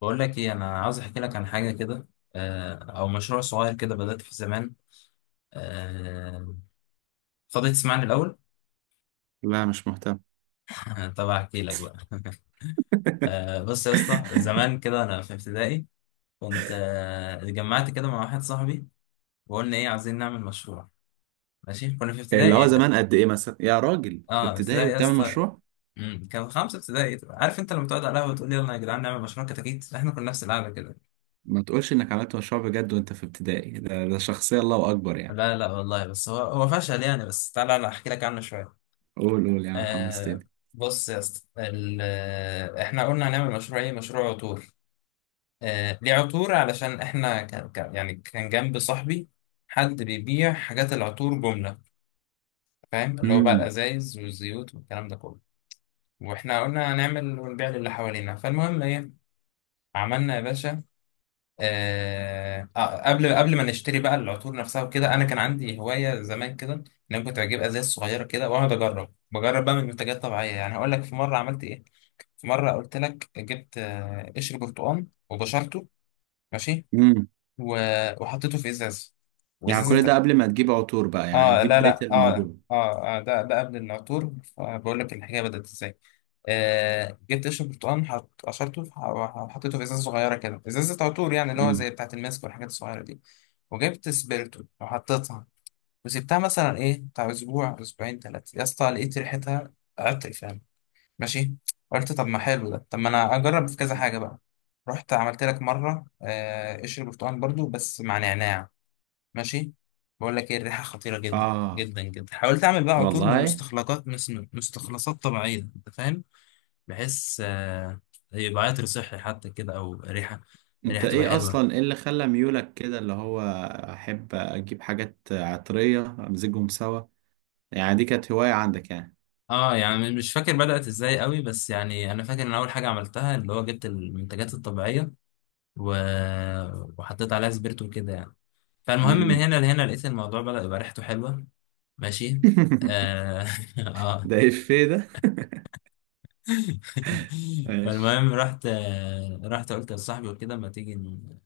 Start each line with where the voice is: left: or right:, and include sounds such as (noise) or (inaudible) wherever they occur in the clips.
left: بقول لك ايه، انا عاوز احكي لك عن حاجه كده. او مشروع صغير كده بدات فيه زمان. آه، فاضي تسمعني الاول؟
right: لا مش مهتم.
left: (laughs) طب احكي لك بقى.
right: (laughs)
left: بص يا اسطى، زمان كده انا في ابتدائي كنت، اتجمعت كده مع واحد صاحبي وقلنا ايه، عايزين نعمل مشروع. ماشي، كنا في
right: اللي هو
left: ابتدائي.
right: زمان قد ايه مثلا يا راجل في
left: اه
right: ابتدائي
left: ابتدائي يا
right: وبتعمل
left: اسطى.
right: مشروع؟
left: كان خمسه ابتدائي. عارف انت لما تقعد على القهوه وتقول يلا يا جدعان نعمل مشروع كتاكيت؟ احنا كنا نفس القعده كده.
right: ما تقولش انك عملت مشروع بجد وانت في ابتدائي ده شخصية الله اكبر يعني.
left: لا لا والله، بس هو هو فشل يعني، بس تعالى انا احكي لك عنه شويه.
right: قول قول يا عم
left: آه.
right: حمستني.
left: بص يا اسطى، احنا قلنا هنعمل مشروع ايه؟ مشروع عطور. آه ليه عطور؟ علشان احنا يعني كان جنب صاحبي حد بيبيع حاجات العطور جملة، فاهم؟ اللي هو بقى
right: امم.
left: الازايز والزيوت والكلام ده كله. واحنا قلنا هنعمل ونبيع للي حوالينا. فالمهم ايه، عملنا يا باشا. قبل ما نشتري بقى العطور نفسها وكده، انا كان عندي هواية زمان كده، ان انا كنت بجيب ازايز صغيرة كده واقعد اجرب، بقى من منتجات طبيعية. يعني هقول لك في مرة عملت ايه. في مرة قلت لك جبت، قشر برتقال وبشرته، ماشي،
right: امم.
left: وحطيته في إزاز،
right: يعني
left: وإزازة
right: كل ده
left: تق-
right: قبل ما تجيب عطور بقى؟ يعني
left: اه
right: دي
left: لا
right: بداية
left: لا اه
right: الموضوع؟
left: اه, آه ده ده قبل العطور، فبقول لك الحكاية بدأت ازاي. آه جبت قشر برتقال، قشرته، وحطيته في إزازة صغيرة كده، إزازة عطور يعني، اللي هو
right: امم.
left: زي بتاعة الماسك والحاجات الصغيرة دي. وجبت سبيرتو وحطيتها وسبتها مثلا ايه، بتاع اسبوع اسبوعين ثلاثة، يا اسطى لقيت ريحتها عطر فعلا. ماشي. قلت طب ما حلو ده، طب ما انا اجرب في كذا حاجه بقى. رحت عملت لك مره، قشر برتقال برضو بس مع نعناع. ماشي. بقول لك ايه، الريحه خطيره جدا
right: اه
left: جدا جدا. حاولت اعمل بقى عطور من
right: والله.
left: مستخلصات طبيعيه، انت فاهم، بحيث يبقى عطر صحي حتى كده، او ريحه،
right: انت
left: الريحه تبقى
right: ايه
left: حلوه.
right: اصلا ايه اللي خلى ميولك كده اللي هو احب اجيب حاجات عطرية امزجهم سوا؟ يعني دي كانت هواية عندك يعني؟
left: اه يعني مش فاكر بدأت ازاي قوي، بس يعني انا فاكر ان اول حاجه عملتها اللي هو جبت المنتجات الطبيعيه و... وحطيت عليها سبيرتو كده يعني. فالمهم من
right: امم.
left: هنا لهنا لقيت الموضوع بدأ يبقى ريحته حلوة. ماشي.
right: (laughs)
left: اه. (laughs) آه.
right: ده ايه ده؟ (laughs)
left: (laughs)
right: ماشي.
left: فالمهم رحت، رحت قلت لصاحبي وكده، ما تيجي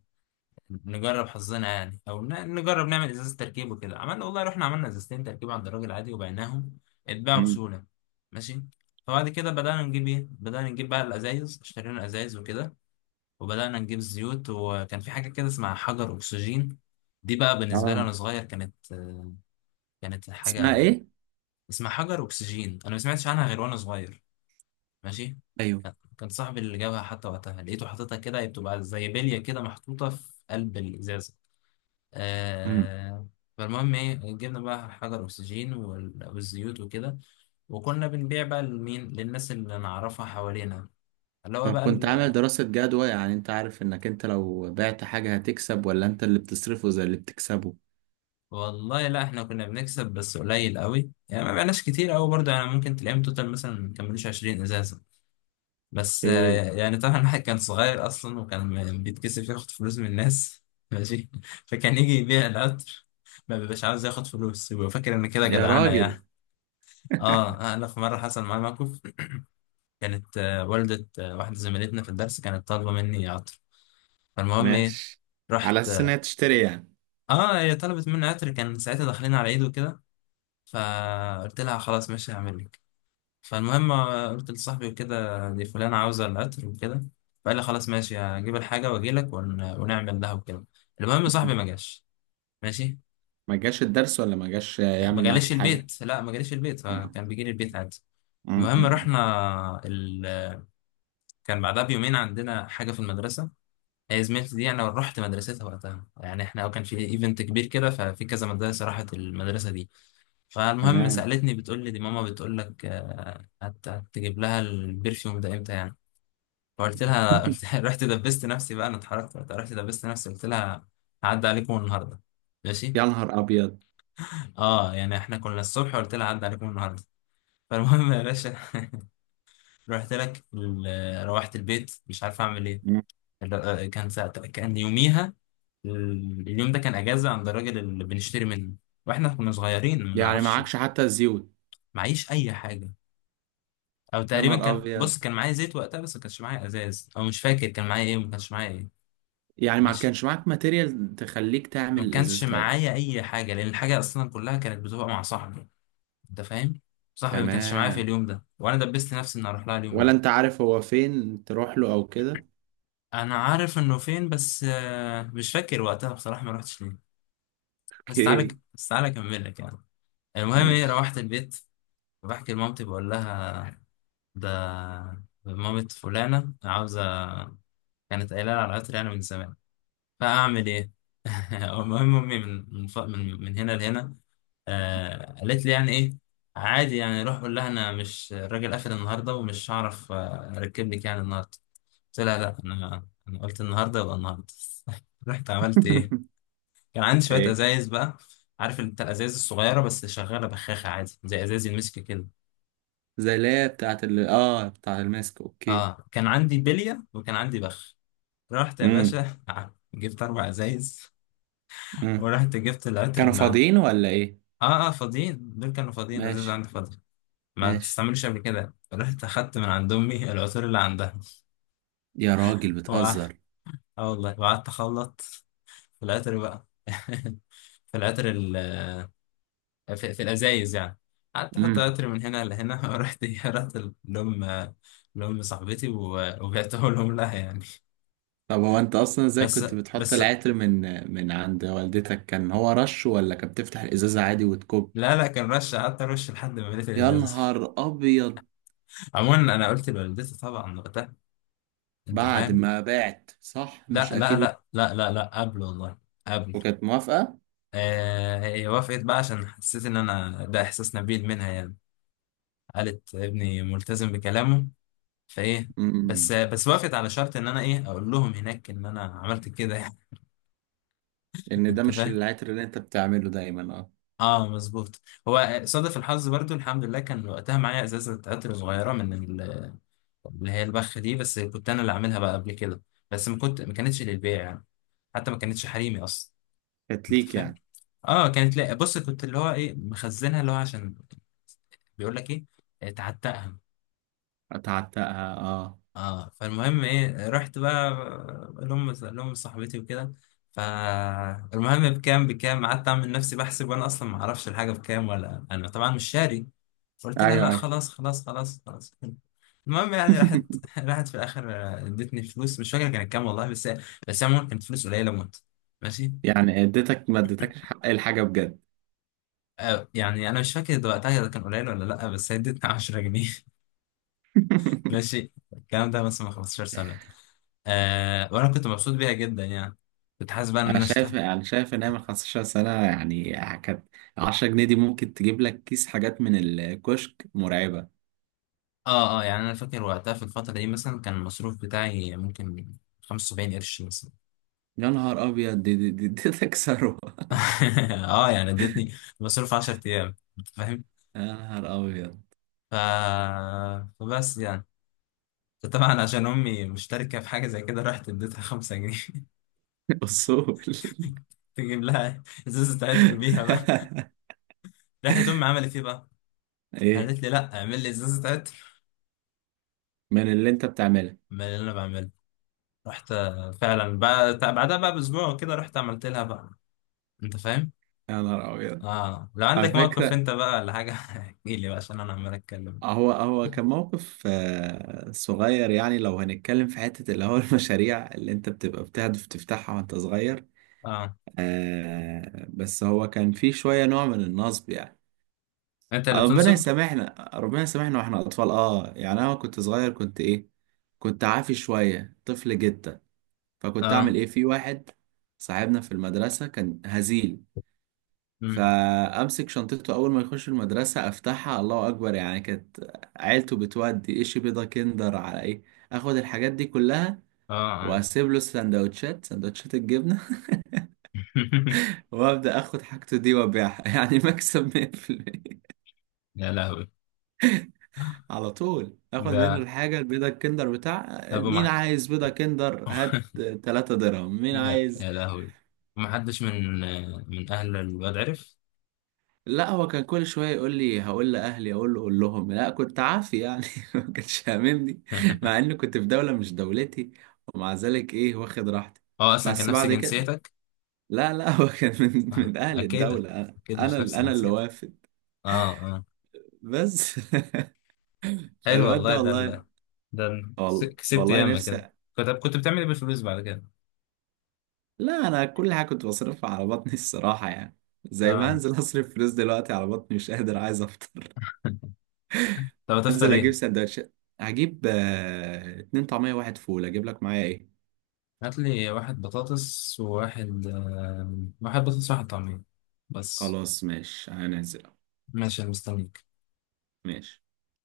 left: نجرب حظنا يعني، او نجرب نعمل ازازة تركيب وكده. عملنا والله، رحنا عملنا ازازتين تركيب عند الراجل عادي وبعناهم، اتباعوا
right: مم.
left: بسهولة. ماشي. فبعد كده بدأنا نجيب ايه، بدأنا نجيب بقى الازايز، اشترينا ازايز وكده، وبدأنا نجيب زيوت. وكان في حاجة كده اسمها حجر أكسجين. دي بقى بالنسبة لي
right: اه،
left: وأنا صغير كانت كانت
right: اسمها
left: حاجة.
right: ايه؟
left: اسمها حجر أكسجين، أنا ما سمعتش عنها غير وأنا صغير. ماشي.
right: ايوه.
left: كان صاحبي اللي جابها حتى، وقتها لقيته حاططها كده. هي بتبقى زي بلية كده محطوطة في قلب الإزازة.
right: امم.
left: آه. فالمهم إيه، جبنا بقى حجر أكسجين والزيوت وكده، وكنا بنبيع بقى لمين، للناس اللي نعرفها حوالينا، اللي هو بقى.
right: فكنت عامل دراسة جدوى؟ يعني انت عارف انك انت لو بعت حاجة هتكسب ولا انت اللي بتصرفه زي اللي بتكسبه؟
left: والله لا، احنا كنا بنكسب بس قليل قوي يعني، ما بقناش كتير قوي برضه يعني، ممكن تلاقيهم توتال مثلا ما كملوش 20 ازازه. بس
right: ايه.
left: يعني طبعا (laughs) الواحد كان صغير اصلا، وكان بيتكسف ياخد فلوس من الناس. (laughs) ماشي. فكان يجي يبيع القطر، ما بيبقاش عاوز ياخد فلوس، ويبقى فاكر ان كده
right: يا
left: جدعانه
right: راجل.
left: يعني.
right: (laughs)
left: اه انا في مره حصل معايا موقف، كانت والده، واحده زميلتنا في الدرس كانت طالبه مني عطر. فالمهم ايه،
right: ماشي. على
left: رحت
right: اساس انها
left: اه،
right: تشتري يعني؟
left: هي طلبت مني عطر، كان ساعتها داخلين على عيد وكده، فقلت لها خلاص ماشي هعمل لك. فالمهم قلت لصاحبي وكده، دي فلانة عاوزة العطر وكده، فقال لي خلاص ماشي هجيب الحاجة واجيلك ونعمل لها وكده. المهم
right: مم.
left: صاحبي ما جاش. ماشي.
right: ما جاش الدرس ولا ما جاش
left: ما
right: يعمل معاك
left: جاليش
right: الحاجه؟
left: البيت، لا ما جاليش البيت،
right: اه.
left: فكان بيجي لي البيت عادي.
right: مم.
left: المهم
right: مم.
left: رحنا كان بعدها بيومين عندنا حاجة في المدرسة. هي زميلتي دي، انا رحت مدرستها وقتها، يعني احنا كان في ايفنت كبير كده، ففي كذا مدرسة راحت المدرسة دي. فالمهم
right: تمام.
left: سألتني بتقول لي دي ماما بتقول لك هتجيب لها البرفيوم ده امتى يعني. فقلت لها (laughs)
right: (laughs)
left: رحت دبست نفسي بقى، انا اتحركت وقتها، رحت دبست نفسي قلت لها هعدي عليكم النهارده. ماشي.
right: يا نهار ابيض.
left: اه يعني احنا كنا الصبح قلت لها هعدي عليكم النهارده. (laughs) فالمهم يا باشا، رحت لك روحت البيت مش عارف اعمل ايه.
right: مم.
left: كان ساعتها كان يوميها، اليوم ده كان اجازه عند الراجل اللي بنشتري منه، واحنا كنا صغيرين ما
right: يعني
left: نعرفش.
right: معكش حتى الزيوت؟
left: معيش اي حاجه، او
right: يا
left: تقريبا
right: نهار
left: كان،
right: ابيض،
left: بص كان معايا زيت وقتها بس ما كانش معايا ازاز، او مش فاكر كان معايا ايه ما كانش معايا ايه.
right: يعني ما
left: ماشي.
right: كانش معاك ماتيريال تخليك
left: ما
right: تعمل
left: كانش
right: الازاز تاتا.
left: معايا اي حاجه، لان الحاجه اصلا كلها كانت بتبقى مع صاحبي، انت فاهم. صاحبي ما كانش معايا في
right: تمام.
left: اليوم ده، وانا دبست نفسي اني اروح لها اليوم
right: ولا
left: ده.
right: انت عارف هو فين تروح له او كده؟
left: انا عارف انه فين، بس مش فاكر وقتها بصراحه ما رحتش ليه. بس تعالى
right: اوكي.
left: بس تعالى اكمل لك يعني. المهم ايه،
right: ماشي.
left: روحت البيت بحكي لمامتي بقول لها ده مامة فلانة عاوزة، كانت قايلة لي على العطر يعني من زمان، فأعمل إيه؟ (laughs) المهم أمي من من ف- من من هنا لهنا، آه قالت لي يعني ايه، عادي يعني، روح قول لها انا مش، الراجل قافل النهارده ومش هعرف، اركب لك يعني النهارده. قلت لها لا، انا قلت النهارده يبقى النهارده. (laughs) رحت عملت ايه،
right: (laughs)
left: كان عندي شويه
right: ايه،
left: ازايز بقى، عارف انت الازايز الصغيره، بس شغاله بخاخه عادي زي ازايز المسك كده.
right: زي اللي هي بتاعت ال اه بتاعت الماسك. اوكي.
left: اه كان عندي بليه وكان عندي بخ. رحت يا
right: امم.
left: باشا (laughs) جبت اربع ازايز (laughs)
right: امم.
left: ورحت جبت العطر
right: كانوا
left: اللي عندي.
right: فاضيين ولا ايه؟
left: اه اه فاضيين، دول كانوا فاضيين ازايز
right: ماشي.
left: عندي فاضي، ما
right: ماشي.
left: تستعملوش قبل كده. رحت أخدت من عند أمي العطور اللي عندها
right: يا راجل
left: وقع-
right: بتهزر.
left: اه والله، وقعدت أخلط في العطر بقى، (laughs) في العطر في, في الأزايز يعني، قعدت أحط
right: امم.
left: عطر من هنا لهنا. (laughs) رحت لأم لأم صاحبتي وبعته لهم لها يعني.
right: طب هو انت اصلا ازاي
left: بس
right: كنت بتحط
left: بس
right: العطر من عند والدتك؟ كان هو رش ولا كان بتفتح الازازة عادي وتكب؟
left: لا لا، كان رش، قعدت أرش لحد ما مليت
right: يا
left: الإزاز. (laughs)
right: نهار ابيض.
left: عموما أنا قلت لوالدتي طبعا وقتها، أنت
right: بعد
left: فاهم.
right: ما بعت، صح؟
left: لا
right: مش
left: لا
right: اكيد.
left: لا لا لا لا قبل والله، قبل.
right: وكانت موافقة؟
left: هي وافقت بقى عشان حسيت ان انا، ده احساس نبيل منها يعني، قالت ابني ملتزم بكلامه، فايه. بس
right: امم.
left: بس وافقت على شرط ان انا ايه، اقول لهم هناك ان انا عملت كده يعني. (laughs)
right: ان ده
left: انت
right: مش
left: فاهم.
right: العطر اللي انت بتعمله دايما؟ اه.
left: اه مظبوط. هو صادف الحظ برضو، الحمد لله كان وقتها معايا ازازه عطر صغيره من اللي هي البخ دي، بس كنت انا اللي عاملها بقى قبل كده، بس ما كانتش للبيع يعني، حتى ما كانتش حريمي اصلا،
right: كانت
left: انت
right: ليك
left: فاهم.
right: يعني؟
left: اه كانت، لا بص كنت اللي هو ايه، مخزنها اللي هو عشان بيقول لك ايه، تعتقها.
right: اتعتقها، اه.
left: اه فالمهم ايه، رحت بقى لهم لهم صاحبتي وكده. فالمهم بكام قعدت اعمل نفسي بحسب، وانا اصلا ما اعرفش الحاجه بكام، ولا انا طبعا مش شاري. قلت لها لا
right: ايوه، ايوه.
left: خلاص. المهم يعني راحت
right: (laughs)
left: (laughs) راحت في الاخر ادتني فلوس، مش فاكر كانت كام والله، بس بس عموما كانت فلوس قليله موت. ماشي.
right: يعني اديتك ما اديتكش حق الحاجه بجد.
left: آه يعني انا مش فاكر وقتها كان قليل ولا لا، بس هي ادتني 10 جنيه.
right: (laughs)
left: ماشي. الكلام ده مثلا من 15 سنة. آه وأنا كنت مبسوط بيها جدا يعني، كنت حاسس بقى إن
right: انا
left: أنا
right: شايف
left: اشتغلت.
right: انا شايف ان هي من 15 سنه يعني، كانت 10 جنيه دي ممكن تجيب لك كيس حاجات من الكشك مرعبه.
left: آه يعني أنا فاكر وقتها في الفترة دي مثلا كان المصروف بتاعي ممكن 75 قرش مثلا.
right: يا نهار ابيض، دي تكسره.
left: (laughs) آه يعني ادتني مصروف 10 أيام، أنت فاهم.
right: (laughs) يا نهار ابيض.
left: ف... فبس يعني، طبعا عشان أمي مشتركة في حاجة زي كده، رحت اديتها 5 جنيه.
right: اصول. (laughs)
left: (laughs) تجيب لها ازازة عطر بيها بقى. راحت أمي عملت إيه بقى؟
right: ايه.
left: قالت لي لأ، اعمل لي ازازة عطر.
right: من اللي انت بتعمله؟
left: أمال اللي أنا بعمله. رحت فعلا بعد بعدها بقى باسبوع كده رحت عملت لها بقى، انت فاهم.
right: يا نهار ابيض.
left: اه لو
right: على
left: عندك موقف
right: فكره،
left: انت بقى ولا حاجه (laughs) احكي لي بقى عشان انا عمال اتكلم.
right: هو كان موقف صغير. يعني لو هنتكلم في حتة اللي هو (laughs) المشاريع اللي انت بتبقى بتهدف تفتحها وانت صغير.
left: اه
right: بس هو كان في شوية نوع من النصب يعني.
left: انت اللي
right: ربنا
left: بتنصب.
right: يسامحنا، ربنا يسامحنا، واحنا اطفال. اه يعني انا كنت صغير، كنت ايه؟ كنت عافي شوية، طفل جدا. فكنت اعمل
left: اه
right: ايه في واحد صاحبنا في المدرسة كان هزيل.
left: امم
right: فامسك شنطته اول ما يخش المدرسه افتحها، الله اكبر يعني، كانت عيلته بتودي ايش. بيضه كندر، على ايه. اخد الحاجات دي كلها،
left: اه
right: واسيب له سندوتشات، سندوتشات الجبنه.
left: (laughs)
right: (laughs) وابدا اخد حاجته دي وابيعها. (laughs) يعني مكسب 100%.
left: يا لهوي.
right: على طول اخد
left: ده
right: منه الحاجه البيضه، الكندر، بتاع
left: طب
right: مين
left: وما
right: عايز بيضه كندر؟ هات
left: (laughs)
right: 3 درهم. مين
left: يا
right: عايز؟
left: يا لهوي، ما حدش من من اهل الواد عرف؟
right: لا، هو كان كل شويه يقول لي هقول لاهلي، اقول له قول لهم، لا كنت عافي يعني. (laughs) ما كانش هاممني مع
left: (laughs)
right: اني كنت في دوله مش دولتي، ومع ذلك ايه واخد راحتي.
left: اه اصلا كان
right: بس
left: نفس
right: بعد كده.
left: جنسيتك.
right: لا لا. (laughs) هو كان من
left: آه.
right: من اهل
left: اكيد،
right: الدوله، انا
left: اكيد
right: انا
left: مش نفس
right: انا اللي
left: جنسيتك.
right: وافد.
left: اه اه.
right: بس. (laughs)
left: حلو
right: فالواد
left: والله
right: ده
left: ده.
right: والله.
left: ده أنا كسبت
right: والله
left: ياما كده.
right: نفسي.
left: كنت كنت بتعمل ايه بالفلوس بعد كده؟
right: لا انا كل حاجه كنت بصرفها على بطني الصراحه يعني، زي ما
left: اه.
right: هنزل اصرف فلوس دلوقتي على بطني مش قادر عايز.
left: (laughs) طب هتفطر
right: انزل اجيب
left: ايه؟
right: سندوتشات. هجيب اتنين طعمية واحد فول. اجيب لك معايا ايه؟
left: هات لي واحد بطاطس وواحد واحد بطاطس وواحد طعمية، بس.
right: خلاص ماشي، هنزل.
left: ماشي انا مستنيك.
right: ماشي.